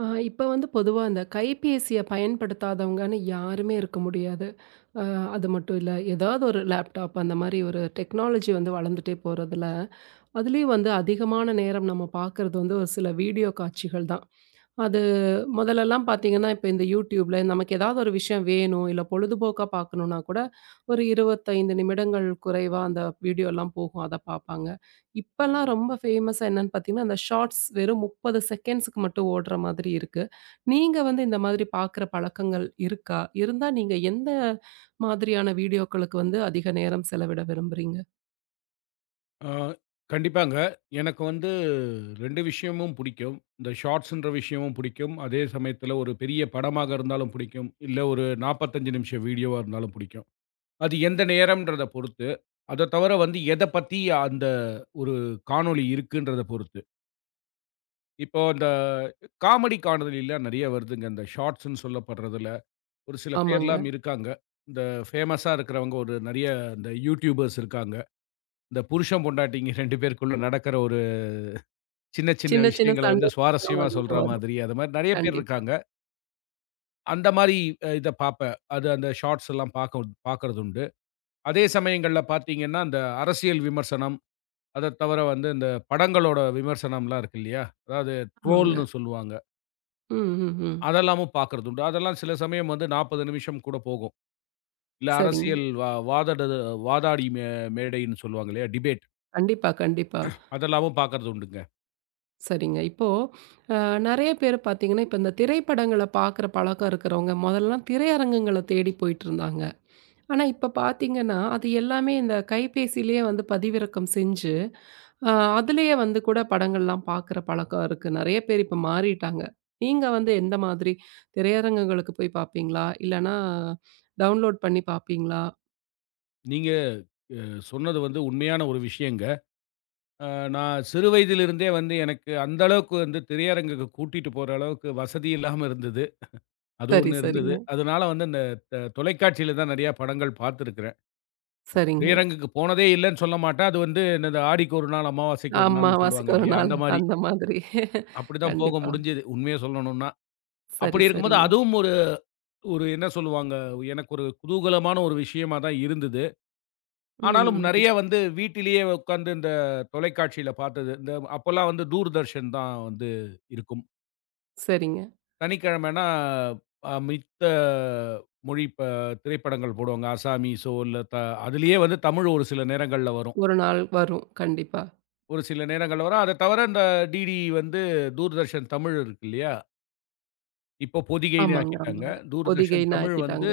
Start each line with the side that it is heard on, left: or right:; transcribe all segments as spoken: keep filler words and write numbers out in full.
right: அ இப்ப வந்து பொதுவா அந்தக் கைப்பேசிய பயன்படுத்தாதவங்கன்னு யாருமே இருக்க முடியாது. அ அது மட்டும் இல்ல எதாவது ஒரு லேப்டாப் அந்த மாரி ஒரு டெக்னாலஜி வந்து வளர்ந்துட்டே போறதுல. அதுலயும் வந்து அதிகமான நேரம் நம்ம பாக்குறது வந்து ஒரு சில வீடியோ காட்சிகள் தான். அது முதல்லலாம் பாத்தீங்கன்னா இப்ப இந்த YouTubeல நமக்கு ஏதாவது ஒரு விஷயம் வேணும் இல்ல பொழுதுபோக்கா பாக்கணும்னா கூட ஒரு இருபத்தைந்து நிமிடங்கள் குறைவா அந்த வீடியோல்லாம் போகும் அத பாப்பாங்க. இப்பலாம் ரொம்ப ஃபேமஸ் என்னன்னு பார்த்தீங்கன்னா, அந்த ஷார்ட்ஸ் வெறும் முப்பது செகண்ட்ஸ் மட்டும் ஓடுற மாதிரி இருக்கு. நீங்க வந்து இந்த மாதிரி பாக்குற பழக்கங்கள் இருக்கா? இருந்தா நீங்க எந்த மாதிரியான வீடியோகளுக்கு வந்து அதிக நேரம் செலவிட விரும்புறீங்க?
left: ஆ, கண்டிப்பாங்க. எனக்கு வந்து ரெண்டு விஷயமும் புடிக்கும். இந்த ஷார்ட்ஸ்ன்ற விஷயமும் புடிக்கும். அதே சமயத்துல ஒரு பெரிய படமாக இருந்தாலும் புடிக்கும். இல்ல ஒரு நாப்பத்தஞ்சு நிமிஷம் வீடியோவா இருந்தாலும் புடிக்கும். அது எந்த நேரம்ன்றத பொறுத்து. அத தவர வந்து எதப் பத்தி அந்த ஒரு காணொளி இருக்குன்றத பொறுத்து. இப்போ அந்த காமெடி காணொளிலாம் நெறைய வருதுங்க. அந்த ஷார்ட்ஸ்ன்னு சொல்லப்படுறதுல ஒரு சில
right: ஆமாங்க.
left: பேர்லாம் இருக்காங்க. இந்த ஃபேமஸ்ஸா இருக்கறவங்க ஒரு நெறைய இந்த YouTubers இருக்காங்க. இந்த புருஷன், பொண்டாட்டிங்க ரெண்டு பேருக்குள்ள நடக்கற ஒரு சின்ன சின்ன
right: சின்ன சின்ன
left: விஷயங்கள வந்து
right: சண்டை [unintelligible] ஆமா
left: சுவாரஸ்யமா
right: அதிக
left: சொல்ற
right: வரும்.
left: மாதிரி. அந்த மாரி நெறைய பேர்
right: கண்டிப்பா.
left: இருக்காங்க. அந்த மாரி அ இதப் பார்ப்பேன். அது அந்த ஷார்ட்ஸ்லாம் பார்க்குன் பார்க்கிறதுண்டு. அதே சமயங்கள்ல பார்த்தீங்கன்னா அந்த அரசியல் விமர்சனம். அதத் தவர வந்து இந்தப் படங்களோட விமர்சனம்லாம் இருக்கு இல்லையா? அதாவது
right: ஆமாங்க.
left: ட்ரோல்ன்னு சொல்லுவாங்க.
right: ம்ஹ்ம்.
left: அதெல்லாமும் பார்க்கிறதுண்டு. அதெல்லாம் சில சமயம் வந்து நாப்பது நிமிஷம் கூடப் போகும். இல்ல
right: சரிங்க.
left: அரசியல் வா வாதட வாதாடி மே மேடைன்னு சொல்லுவாங்களே டிபேட்.
right: கண்டிப்பா, கண்டிப்பா.
left: அதெல்லாமும் பார்க்கிறதுண்டுங்க.
right: சரிங்க. இப்போ அ நறைய பேர் பார்த்தீங்கன்னா இப்ப இந்த திரைப்படங்களப் பார்க்கற பழக்கம் இருக்குறவங்க முதல்ல திரையரங்குகளத் தேடி போயிட்டு இருந்தாங்க. ஆனா இப்ப பாத்தீங்கன்னா அது எல்லாமே இந்தக் கைப்பேசியிலயே வந்து பதிவிறக்கம் செஞ்சு அ அதுலயே வந்து கூடப் படங்கள்லாம் பார்க்குற பழக்கம் இருக்கு, நறைய பேர் இப்ப மாறிட்டாங்க. நீங்க வந்து எந்த மாதிரி திரையரங்குகளுக்குப் போய் பாப்பீங்களா? இல்லனா டவுண்லோட் பண்ணி பாப்பீங்களா?
left: நீங்க அ சொன்னது வந்து உண்மையான ஒரு விஷயங்க. அ நான் சிறு வயதிலிருந்தே வந்து எனக்கு அந்த அளவுக்கு வந்து திரையரங்குக்கு கூட்டிட்டு போற அளவுக்கு வசதி இல்லாம இருந்தது. அது
right: சரி,
left: ஒண்ணு
right: சரிங்க.
left: இருந்தது. அதனால வந்து இந்தத் த தொலைக்காட்சியில தான் நெறைய படங்கள் பாத்திருக்கிறேன். [unintelligible]
right: சரிங்க.
left: திரையரங்குக்கு போனதே இல்லன்னு சொல்லமாட்டேன். அது வந்து இந்த "ஆடிக்கொரு நாள் அமாவாசைக்கு ஒரு நாள்னு" சொல்லுவாங்க
right: அமாவாசைக்கு ஒரு
left: இல்லையா?
right: நாள்
left: அந்த மாரி.
right: அந்த மாதிரி.
left: அப்டித்தான் போக
right: கண்டிப்பா.
left: முடிஞ்சது உண்மைய சொல்லணும்னா.
right: சரி,
left: அப்டி இருக்கும்போது
right: சரிங்க.
left: அதுவும் ஒரு ஒரு என்ன சொல்லுவாங்க? எனக்கு ஒரு குதூகலமான ஒரு விஷயமாதான் இருந்தது. ஆனாலும் நறைய
right: ம்ஹ்ம்.
left: வந்து வீட்டிலேயே உக்காந்து இந்தத் தொலைக்காட்சியில பாத்தது. இந்த அப்பல்லாம் வந்து தூர்தர்ஷன் தான் வந்து இருக்கும்.
right: சரிங்க.
left: சனிக்கிழமன்னா அ மித்த மொழிப் ப திரைப்படங்கள் போடுவாங்க. அஸ்ஸாமிசோ இல்ல த அதுலயே வந்து தமிழ் ஒரு சில நேரங்கள்ல வரும்.
right: ஒரு நாள் வரும், கண்டிப்பா.
left: ஒரு சில நேரங்கள்ல வரும். அதத் தவற இந்த டிடி வந்து தூர்தர்ஷன் தமிழ் இருக்கு இல்லையா? இப்போ பொதிகைன்னு
right: ஆமாங்க,
left: ஆக்கிட்டாங்க.
right: ஆமாங்க. பொதிகை
left: தூர்தர்ஷன் தமிழ்
right: நாக்கிட்டாங்க
left: வந்து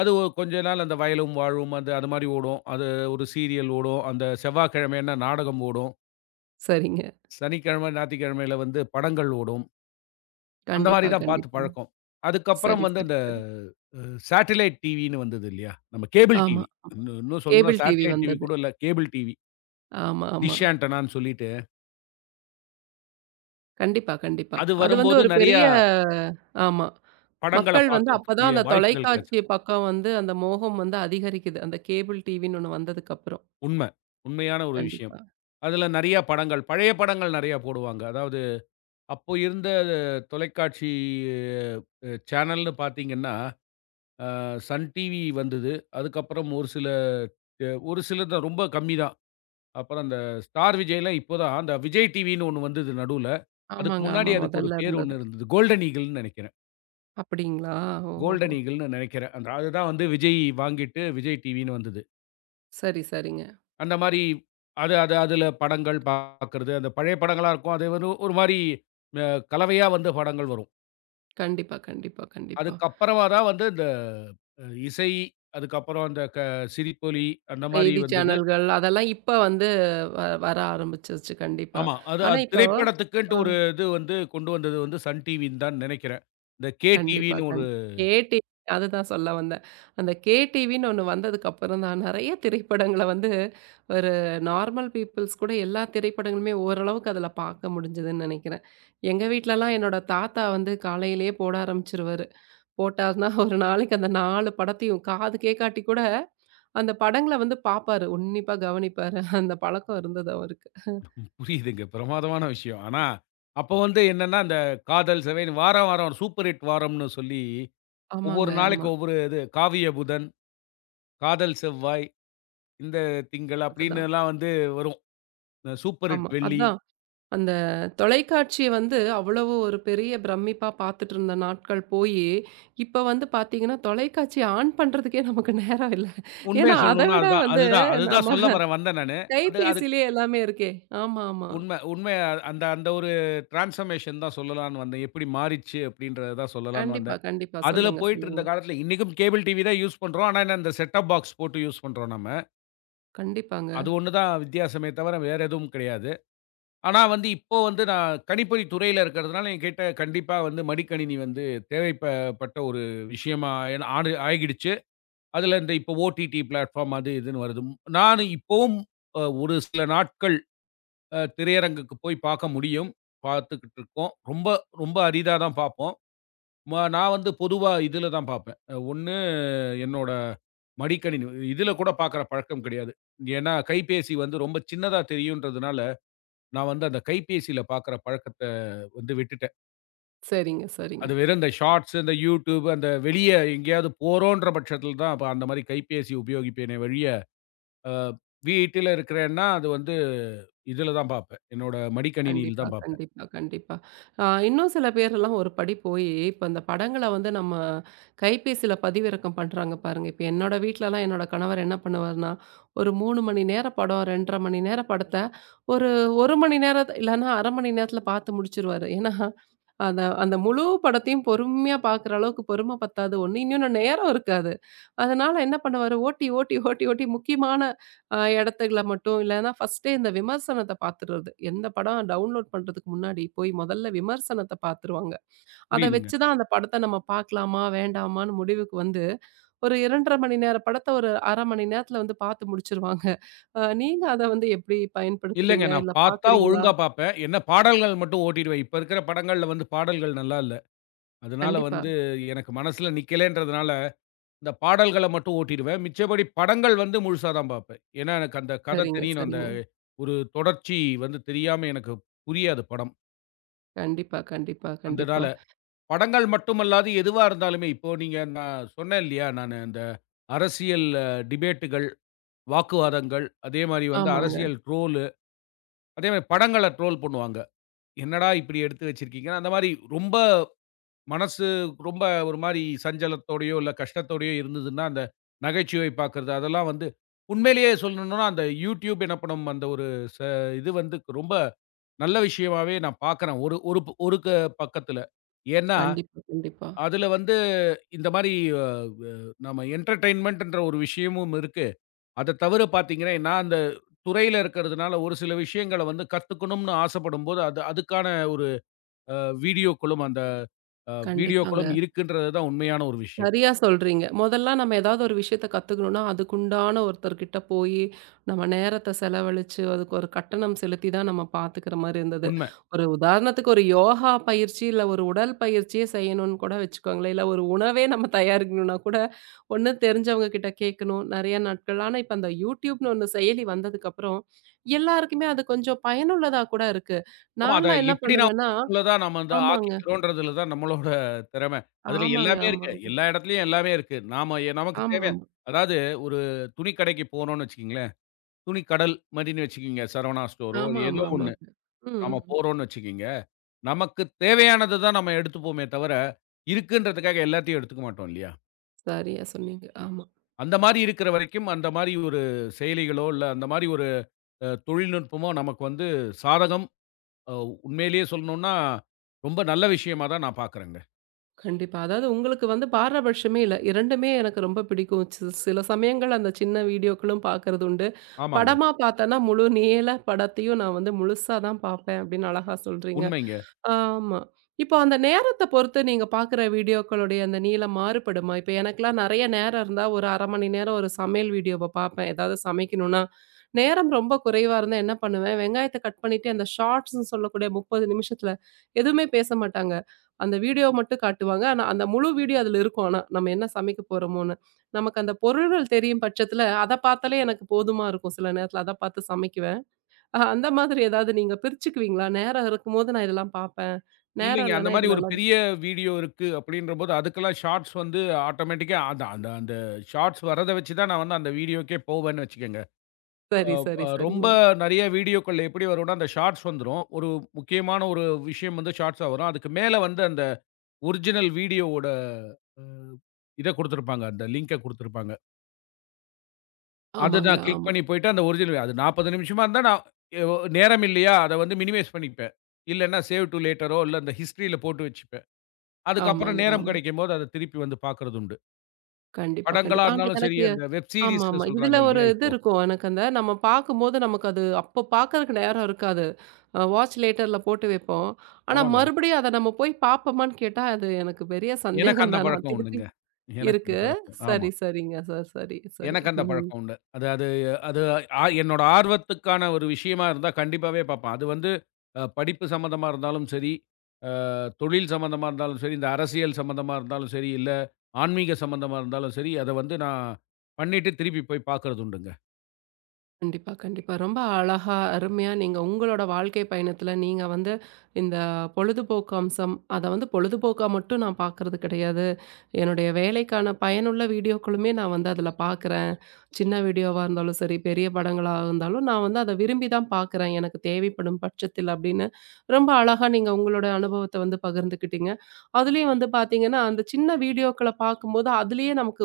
left: அது ஒ கொஞ்சம் நாள் அந்த வயலும் வாழுமும் அது அந்த மாரி ஓடும். அது ஒரு சீரியல் ஓடும். அந்த செவ்வாய்கிழமையினா நாடகம் ஓடும்.
right: சரிங்க.
left: சனிக்கிழம, ஞாயித்துக்கிழமையில வந்து படங்கள் ஓடும். அந்த மாரி
right: கண்டிப்பா,
left: தான் பாத்துப்
right: கண்டிப்பா.
left: பழக்கம். அதுக்கப்புறம்
right: சரி
left: வந்து
right: சரி
left: இந்த
right: சரி.
left: அ சாட்டிலைட் டிவின்னு வந்தது இல்லையா? நம்ம கேபில்
right: ஆமா,
left: டிவி.
right: ஆமா.
left: இன்னு இன்னும் சொல்லணும்னா
right: Cable TV
left: சாட்டிலைட் டிவி
right: வந்தது.
left: கூட இல்ல, கேபுல் டிவி.
right: ஆமா, ஆமா.
left: டிஷ் ஆன்டெனான்னு சொல்லிட்டு.
right: கண்டிப்பா, கண்டிப்பா
left: அது
right: அது வந்து
left: வரும்போது
right: ஒரு
left: நறைய
right: பெரிய ஆமா.
left: படங்கள
right: மக்கள் வந்து அப்பத் தான்
left: பாக்கதுக்கூடிய
right: அந்தத்
left: வாய்ப்புகள்
right: தொலைக்காட்சி
left: கெடைச்சுது.
right: பக்கம் வந்து அந்த மோகம் வந்து அதிகரிக்குது. அந்தக் கேபுல் டிவி ஒண்ணு வந்ததுக்கு அப்புறம்.
left: உண்ம. உண்மயான ஒரு விஷயம்.
right: கண்டிப்பா.
left: அதுல நெறைய படங்கள், பழைய படங்கள் நெறைய போடுவாங்க. அதாவது அப்போ இருந்த தொலைக்காட்சி அ சேனல்ன்னு பாத்தீங்கன்னா அ Sun டிவி வந்தது. அதுக்கப்புறம் ஒரு சில ஒரு சிலது தான். ரொம்ப கம்மி தான். அப்புறம் அந்த Star Vijayலாம் இப்ப தான். அந்த Vijay டிவின்னு ஒண்ணு வந்தது நடுல. அதுக்கு
right: ஆமாங்க,
left: முன்னாடி
right: ஆமா.
left: அதுக்கு ஒரு
right: மொதல்ல
left: பேரு
right: இருந்தது.
left: ஒண்ணு இருந்தது. கோல்டன் ஈகிள்ன்னு நெனைக்கிறேன்.
right: அப்படிங்களா. ஓஹோஹோ.
left: கோல்டன் ஈகுல்ன்னு நினைக்கிறேன். அது தான் வந்து விஜய் வாங்கிட்டு விஜய் டிவின்னு வந்தது.
right: சரி, சரிங்க.
left: அந்த மாரி அது அது அதுல படங்கள் பார்க்கிறது. அந்த பழைய படங்களா இருக்கும். அது வெறும் ஒரு மாரி கலவையா வந்த படங்கள் வரும்.
right: கண்டிப்பா. கண்டிப்பா. கண்டிப்பா.
left: அதுக்கப்புறமாதான் வந்து இந்த அ இசை, அதுக்கப்புறம் அந்த க சிரிப்பொலி அந்த மாரி
right: செய்தி
left: வந்தது.
right: சேனல்கள் அதெல்லாம் இப்போ வந்து வ வர ஆரம்பிச்சுடுச்சு. கண்டிப்பா.
left: ஆமா அது,
right: ஆனா
left: அது
right: இப்போ ஆ.
left: திரைப்படத்துக்குன்னுட்டு ஒரு இது வந்து கொண்டு வந்தது வந்து சன் டிவிதான் நினைக்கிறேன். இந்த கே
right: கண்டிப்பா,
left: டிவின்னு ஒரு
right: கண் கே டிவி அது தான் சொல்ல வந்தேன். அந்தக் கேடிவினு ஒண்ணு வந்ததுக்கு அப்புறம் தான், நறைய திரைப்படங்கள வந்து ஒரு நார்மல் பீப்பல்ஸ் கூட எல்லா திரைப்படங்களுமே ஓரளவுக்கு அதுல பார்க்க முடிஞ்சதுன்னு நெனைக்கிறேன். எங்க வீட்டுலல்லாம் என்னோட தாத்தா வந்து காலையிலேயே போட ஆரம்பிச்சுருவாரு. போட்டார்னா ஒரு நாளைக்கு அந்த நாலு படத்தையும் காதுகேக்காட்டி கூட அந்தப் படங்கள வந்து பாப்பாரு. உன்னிப்பா கவனிப்பாரு. அந்தப் பழக்கம் இருந்தது அவருக்கு.
left: புரியுதுங்க பிரமாதமான விஷயம். ஆனா அப்போ வந்து என்னன்னா அந்த காதல் செவைன் வாரம் வாரம் சூப்பர் ஹிட் வாரம்னு சொல்லி
right: ஆமாங்க.
left: ஒவ்வொரு
right: ஆமா.
left: நாளைக்கு ஒவ்வொரு இது. காவிய புதன், காதல் செவ்வாய், இந்த திங்கள்
right: அது
left: அப்படின்னு
right: தான்.
left: எல்லாம் வந்து வரும். இந்த சூப்பர் ஹிட்
right: ஆமா.
left: வெள்ளி.
right: அதான். அந்த தொலைக்காட்சி வந்து அவ்வளவு ஒரு பெரிய பிரம்மிப்பா பாத்துட்டு இருந்த நாட்கள் போயி இப்ப வந்து பாத்தீங்கன்னா தொலைக்காட்சி ஆன் பண்றதுக்கே நமக்கு நேரம் இல்ல.
left: உண்மைய
right: ஏன்னா
left: சொல்லணும்னா
right: அதைவிட
left: அது தான். அது
right: வந்து
left: தான் அது தான்
right: நம்ப
left: சொல்ல வர வந்தேன் நான்னு. அது அது
right: கைப்பேசியில் எல்லாமே இருக்கே. ஆமாமா.
left: உண்மை, உண்மையா அந்த அந்த ஒரு ட்ரன்ஸ்பர்மேஷன் தான் சொல்லலாம்னு வந்தேன். எப்படி மாறிச்சு அப்படின்றது தான் சொல்லலாம்னு
right: கண்டிப்பா.
left: வந்தேன்.
right: கண்டிப்பா.
left: அதுல
right: சொல்லுங்க.
left: போயிட்டு
right: சொல்லுங்க.
left: இருந்த காலத்துல இன்னிக்கும் கேபிள் டிவி தான் யூஸ் பண்றோம். ஆனா என்ன இந்த செட்டப் பாக்ஸ் போட்டு யூஸ் பண்றோம் நம்ம.
right: கண்டிப்பாங்க.
left: அது ஒண்ணு தான் வித்தியாசமே தவர வேற எதுவும் கிடையாது. ஆனா வந்து இப்போ வந்து நான் கணிப்பொறித் துறையில இருக்குறதுனால என்கிட்ட கண்டிப்பா வந்து மடிக்கணினி வந்து தேவைப் ப பட்ட ஒரு விஷயமா ஆயி ஆனு-ஆகிடுச்சு. அதுல இந்த இப்போ OTT பில்டபார்ம் அது இதுன்னு வருது. நானும் இப்போவும் ஒரு சில நாட்கள் அ திரையரங்குக்கு போய்ப் பார்க்க முடியும். பார்த்துக்கிட்டு இருக்கோம். ரொம்ப ரொம்ப அரிதாதான் பார்ப்போம். மா நான் வந்து பொதுவா இதுல தான் பார்ப்பேன். ஒண்ணு என்னோட மடிக்கணி. இதுல கூடப் பாக்குற பழக்கம் கிடையாது. ஏன்னா கைபேசி வந்து ரொம்ப சின்னதா தெரியும்ன்றதுனால நான் வந்து அந்தக் கைபேசியில பார்க்கிற பழக்கத்த வந்து விட்டுட்டேன்.
right: சரிங்க, சரிங்க.
left: அது வேற இந்தச் ஷார்ட்ஸ், இந்த YouTube அந்த வெளிய எங்கையாவது போறோம்ன்ற பட்சத்தில தான் ப அந்த மாரி கைபேசி உபயோகிப்பேனே வழிய. வீட்டில இருக்கிறேன்னா அது வந்து இதுல தான் பார்ப்பேன். என்னோட மடிக்கணினியில
right: கண்டிப்பா,
left: தான் பார்ப்பேன்.
right: கண்டிப்பா, கண்டிப்பா. ஆ இன்னும் சில பேர் எல்லாம் ஒரு படி போயி இப்ப அந்தப் படங்கள வந்து நம்ம கைப்பேசியில பதிவிறக்கம் பண்றாங்க பாருங்க. இப்ப என்னோட வீட்டுல எல்லாம் என்னோட கணவர் என்ன பண்ணுவார்னா, ஒரு மூணு மணி நேரம் படம், இரண்டரை மணி நேரம் படத்த ஒரு ஒரு மணி நேரம் இல்லைன்னா அரை மணி நேரத்துல பார்த்து முடிச்சிடுவாரு. ஏன்னா அந்த அந்த முழு படத்தையும் பொறுமையா பாக்குற அளவுக்குப் பொறுமை பத்தாது ஒண்ணு, இன்னொன்னு நேரம் இருக்காது. அதனால என்ன பண்ணுவாரு, ஓட்டி, ஓட்டி, ஓட்டி, ஓட்டி முக்கியமான ஆ இடத்துல மட்டும் இல்லைன்னா ப்ர்ஸ்ட்டே இந்த விமர்சனத்தைப் பார்த்துடுறது. எந்தப் படம் டவுண்லோட் பண்றதுக்கு முன்னாடி போய் மொதல்ல விமர்சனத்தப் பார்த்துருவாங்க. அதை
left: புரியுதுங்க.
right: வச்சுதான் அந்தப் படத்த நம்ம பார்க்கலாமா, வேண்டாமான்னு முடிவுக்கு வந்து ஒரு இரண்டரை மணி நேரம் படத்த ஒரு அரை மணி நேரத்துல வந்து பார்த்து முடிச்சிடுவாங்க. நீங்க அத வந்து எப்படி
left: இல்லங்க.
right: பயன்படுத்துறீங்க,
left: நான்
right: இல்ல
left: பாத்தா
right: பார்க்குறீங்களா?
left: ஒழுங்கா பாப்பேன். என்ன பாடல்கள் மட்டும் ஓட்டிடுவேன். இப்ப இருக்குற படங்கள்ல பாடல்கள் நல்லா இல்ல. அதனால
right: கண்டிப்பா.
left: வந்து எனக்கு மனசுல நிக்கலைன்றதுனால இந்தப் பாடல்கள மட்டும் ஓட்டிடுவேன். மிச்சபடி படங்கள் வந்து முழுசா தான் பார்ப்பேன். ஏன்னா எனக்கு அந்தக் கதை
right: சரிங்க,
left: தெரியனும். அந்த
right: சரிங்க.
left: ஒரு தொடர்ச்சி வந்து தெரியாம எனக்குப் புரியாது படம்.
right: கண்டிப்பா, கண்டிப்பா,
left: அந்ததால
right: கண்டிப்பா.
left: படங்கள் மட்டுமல்லாது எதுவா இருந்தாலுமே. இப்போ நீங்க நா சொன்னேன் இல்லையா? நானு அந்த அரசியல் டிபேட்டுகள், வாக்குவாதங்கள் அதே மாரி வந்து
right: ஆமாங்க.
left: அரசியல் ட்ரோல்லு. அதே மாரி படங்கள ட்ரோல் பண்ணுவாங்க. என்னடா இப்படி எடுத்து வச்சிருக்கீங்க? அந்த மாரி ரொம்ப மனசு ரொம்ப ஒரு மாரி சஞ்சலத்தோடயோ, இல்ல கஷ்டத்தோடயோ இருந்ததுன்னா, அந்த நிகழ்ச்சியைப் பாக்குறது அதெல்லாம் வந்து உண்மையிலேயே சொல்லணும்னா அந்த YouTube என்ன பண்ணும்? அந்த ஒரு ச இது வந்து ரொம்ப நல்ல விஷயமாவே நான் பார்க்குறேன். ஒரு ஒரு ஒரு பக்கத்துல. ஏன்னா
right: கண்டிப்பா, கண்டிப்பா.
left: அதுல வந்து இந்த மாரி அ வ நம்ம என்டேர்டைன்மெண்ட் என்ற ஒரு விஷயமும் இருக்கு. அத தவிர பாத்தீங்கன்னா, நா அந்தத் துறையில இருக்குறதுனால ஒரு சில விஷயங்கள வந்து கத்துக்கணும்னு ஆசைப்படும்போது, அது அதுக்கான ஒரு வீடியோகுளம் அந்த வீடியோகுளம்
right: கண்டிப்பாங்க.
left: இருக்குன்றது தான் உண்மையான ஒரு விஷயம்.
right: சரியா சொல்றீங்க. முதல்லா நாம எதாவது ஒரு விஷயத்த பத்துக்கணும்னா அதுக்கு உண்டான ஒருத்தர் கிட்ட போயி நம்ம நேரத்த செலவழிச்சு, அதுக்கு ஒரு கட்டணம் செலுத்திதான் நாம பார்த்துக்கிற மாரி இருந்தது.
left: உண்ம.
right: ஒரு உதாரணத்துக்கு ஒரு யோகா பயிற்சி, இல்ல ஒரு உடல் பயிற்சியை செய்யணும்னு கூட வச்சுக்கோங்களேன். இல்ல ஒரு உணவே நாம தயார் செய்யணும்னா கூட, ஒண்ணு தெரிஞ்சவங்க கிட்ட கேட்கணும். நறைய நாட்கள். ஆனா இப்ப அந்த YouTube ன்னு ஒன்னு செயலி வந்ததுக்கு அப்புறம் எல்லாருக்குமே அது கொஞ்சம் பயனுள்ளதா கூட இருக்கு.
left: ஆமா. அதை
right: நான்லாம் என்ன
left: எப்படி நாம
right: பண்ணுவேன்னா
left: உள்ளதா நாம இந்த
right: ஆமாங்க.
left: ஆக்கிக்கிறோம்ன்றதுல தான் நம்மளோட திறமை. அதுல
right: ஆமாங்க,
left: எல்லாமே இருக்கு.
right: ஆமாங்க.
left: எல்லா இடத்துலயும் எல்லாமே இருக்கு. நாம நமக்குத் தேவை.
right: ஆமாமா.
left: அதாவது ஒரு துணிக்கடைக்குப் போகணும்னு வச்சுக்கோங்களேன். துணிக்கடல் மதினே வச்சுக்கோங்க. சரவணா ஸ்டோர்
right: ஆமாமா,
left: ஏதோ ஒண்ணு
right: ஆமாங்க. ம்.
left: நாம
right: ம்.
left: போறோம்னு வச்சுக்கோங்க. நமக்குத் தேவையானது தான் நாம எடுத்துப் போவோமே தவர, இருக்குன்றதுக்காக எல்லாத்தையும் எடுத்துக்க மாட்டோம் இல்லையா?
right: சரியா சொன்னீங்க. ஆமா.
left: அந்த மாரி இருக்கிற வரைக்கும், அந்த மாரி ஒரு செயலிகளோ இல்ல, அந்த மாரி ஒரு அ தொழில்நுட்பமோ நமக்கு வந்து சாதகம். அ உண்மையிலேயே சொல்லணும்னா, ரொம்ப நல்ல விஷயமா தான் நான் பார்க்குறேங்க.
right: கண்டிப்பா. அதாவது உங்களுக்கு வந்து பாரபட்சமே இல்ல. இரண்டுமே எனக்கு ரொம்ப பிடிக்கும். சி சில சமயங்கள் அந்தச் சின்ன வீடியோக்களும் பாக்குறதுண்டு.
left: ஆமாங்க.
right: படமா பார்த்தேன்னா முழு நீளப்படத்தையும் நான் வந்து முழுசாதான் பார்ப்பேன் அப்படின்னு அழகா சொல்றீங்க.
left: உண்மைங்க.
right: ஆமா. இப்ப அந்த நேரத்தப் பொறுத்து நீங்கப் பார்க்கிற வீடியோக்களுடைய அந்த நீளம் மாறுபடுமா? இப்ப எனக்கெல்லாம் நெறைய நேரம் இருந்தா ஒரு அரை மணி நேரம் ஒரு சமையல் வீடியோவைப் பார்ப்பேன். ஏதாவது சமைக்கணும்னா. நேரம் ரொம்ப குறைவா இருந்தா என்ன பண்ணுவேன், வெங்காயத்தை கட் பண்ணிட்டு அந்த ஷார்ட்ஸ்ன்னு சொல்லக்கூடிய முப்பது நிமிஷத்துல எதுவுமே பேசமாட்டாங்க. அந்த வீடியோ மட்டும் காட்டுவாங்க. ஆனா அந்த முழு வீடியோ அதுல இருக்கும் ஆனா. நம்ம என்ன சமைக்கப்போறமோன்னு. நமக்கு அந்தப் பொருள்கள் தெரியும் பட்சத்தில அதப் பார்த்தாலே எனக்குப் போதுமா இருக்கும் சில நேரத்துல. அதப் பார்த்துச் சமைக்குவேன். அந்த மாதிரி ஏதாவது நீங்கப் பிரிச்சுக்குவீங்களா? நேரம் இருக்கும்போது நான் இதெல்லாம் பார்ப்பேன். நேரம்
left: இல்லைங்க. அந்த
right: இல்லைன்னா
left: மாரி ஒரு
right: இதுலல்லாம்
left: பெரிய வீடியோ இருக்கு அப்டின்ற போது அதுக்கெல்லாம் ஷார்ட்ஸ் வந்து ஆட்டோமேட்டிக்கா அது அந்த அந்த ஷார்ட்ஸ் வர்றத வச்சு தான் நான் வந்து அந்த வீடியோக்கே போவேனு வெச்சுக்கங்க.
right: சரி,
left: அ
right: சரி,
left: அ ரொம்ப
right: சரிங்க.
left: நெறைய வீடியோக்கள் எப்படி வரும்னா அந்த ஷார்ட்ஸ் வந்துரும். ஒரு முக்கியமான ஒரு விஷயம் வந்து ஷார்ட்ஸ்ஸ வரும். அதுக்கு மேல வந்து அந்த ஒரிஜினல் வீடியோவோட [unintelligible] இதைக் குடுத்திருப்பாங்க. அந்த லிங்க் குடுத்திருப்பாங்க. அது
right: ஆமாங்க,
left: தான், க்ளிக்
right: ஆமா.
left: பண்ணி போயிட்டு, அந்த ஒர்ஜினல் இது அது நாற்பது நிமிஷமா இருந்தால் நான் ஒ நேரம் இல்லையா? அதை வந்து மினிமைஸ் பண்ணிப்பேன். இல்லேன்னா சேவ் டூ லேட்டர் இல்ல அந்த ஹிஸ்ட்ரில் போட்டு வச்சுப்பேன். அதுக்கப்புறம்
right: ஆமாங்க,
left: நேரம்
right: ஆமா.
left: கிடைக்கும்போது அதை திருப்பி வந்து பாக்குறதுண்டு.
right: கண்டிப்பா,
left: படங்களா
right: கண்டிப்பா. ஆனா
left: இருந்தாலும் சரி,
right: எனக்கு
left: அந்த வெப் சீரியஸ்ன்னு
right: ஆமாமா. இதுல
left: சொல்றாங்க
right: ஒரு
left: இல்லையா?
right: இது
left: இப்போ.
right: இருக்கும். எனக்கு அந்த நம்ம பார்க்கும்போது நமக்கு அது அப்ப பார்க்கிறதுக்கு நேரம் இருக்காது. ஆ வாட்ச் லேட்டர்ல போட்டு வைப்போம். ஆனால்,
left: ஆமாங்க.
right: மறுபடியும் அதை நம்ம போய்ப் பார்ப்போமான்னு கேட்டால் அது எனக்குப் பெரிய
left: எனக்கு
right: சந்தேகம்
left: அந்தப்
right: தான்.
left: பழக்கம்
right: திருப்பி
left: உண்டு-ங்க. எனக்கு
right: இருக்கு.
left: அந்தப் பழக்கம் ஆமா.
right: சரி, சரிங்க சார். சரி, சரி.
left: எனக்கு அந்தப் பழக்கம் உண்டு. அது அது அது ஆ என்னோட ஆர்வத்துக்கான ஒரு விஷயமா இருந்தா, கண்டிப்பாகவே பார்ப்பேன். அது வந்து அ படிப்பு சம்பந்தமா இருந்தாலும் சரி, அ தொழில் சம்பந்தமா இருந்தாலும் சரி, இந்த அரசியல் சம்பந்தமா இருந்தாலும் சரி, இல்ல ஆன்மீக சம்பந்தமா இருந்தாலும் சரி, அதை வந்து நான் பண்ணிட்டு திருப்பிப் போய்ப் பாக்குறது உண்டு-ங்க.
right: கண்டிப்பா, கண்டிப்பா. ரொம்ப அழகா, அருமையா நீங்க உங்களோட வாழ்க்கை பயணத்தில் நீங்க வந்து இந்தப் பொழுதுபோக்கு அம்சம், அதை வந்து பொழுதுபோக்காக மட்டும் நான் பார்ப்பது கிடையாது. என்னுடைய வேலைக்கான பயனுள்ள வீடியோக்களுமே நான் வந்து அதில் பார்க்கிறேன். சின்ன வீடியோவா இருந்தாலும் சரி, பெரிய படங்களாக இருந்தாலும் நான் வந்து அதை விரும்பித் தான் பார்க்கிறேன். எனக்குத் தேவைப்படும் பட்சத்தில் அப்படின்னு, ரொம்ப அழகா நீங்க உங்களோட அனுபவத்தை வந்து பகிர்ந்துக்கிட்டீங்க. அதிலும் வந்து பார்த்தீங்கன்னா, அந்தச் சின்ன வீடியோக்களைப் பார்க்கும்போது, அதிலே நமக்கு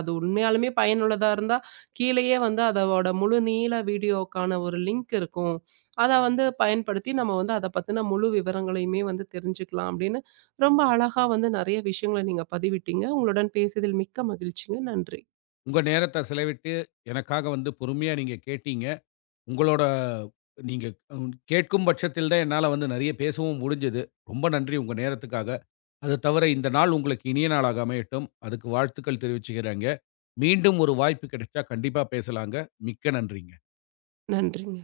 right: அது உ உண்மையாலுமே பயனுள்ளதா இருந்தா கீழயே வந்து அதோட முழு நீள வீடியோக்கான ஒரு லிங்க் இருக்கும். அதை வந்து பயன்படுத்தி நம்ம வந்து அதைப் பற்றிய முழு விவரங்களையுமே வந்து தெரிஞ்சுக்கலாம் அப்படின்னு ரொம்ப அழகா வந்து நிறைய விஷயங்கள் நீங்கப் பதிவிட்டீங்க. உங்களுடன் பேசியதில் மிக்க மகிழ்ச்சிங்க. நன்றி!
left: உங்க நேரத்த செலவிட்டு, எனக்காக வந்து பொறுமையா நீங்க கேட்டீங்க. உங்களோட நீங்க கேட்கும் பட்சத்தில் தான் என்னால் வந்து நிறைய பேசவும் முடிஞ்சது. ரொம்ப நன்றி உங்க நேரத்துக்காக. அது தவிர இந்த நாள் உங்களுக்கு இனிய நாளாக அமையட்டும். அதுக்கு வாழ்த்துக்கள் தெரிவிச்சுக்கிறேங்க. மீண்டும் ஒரு வாய்ப்பு கிடைத்தால் கண்டிப்பா பேசலாம்-ங்க. மிக்க நன்றி-ங்க.
right: நன்றி-ங்க.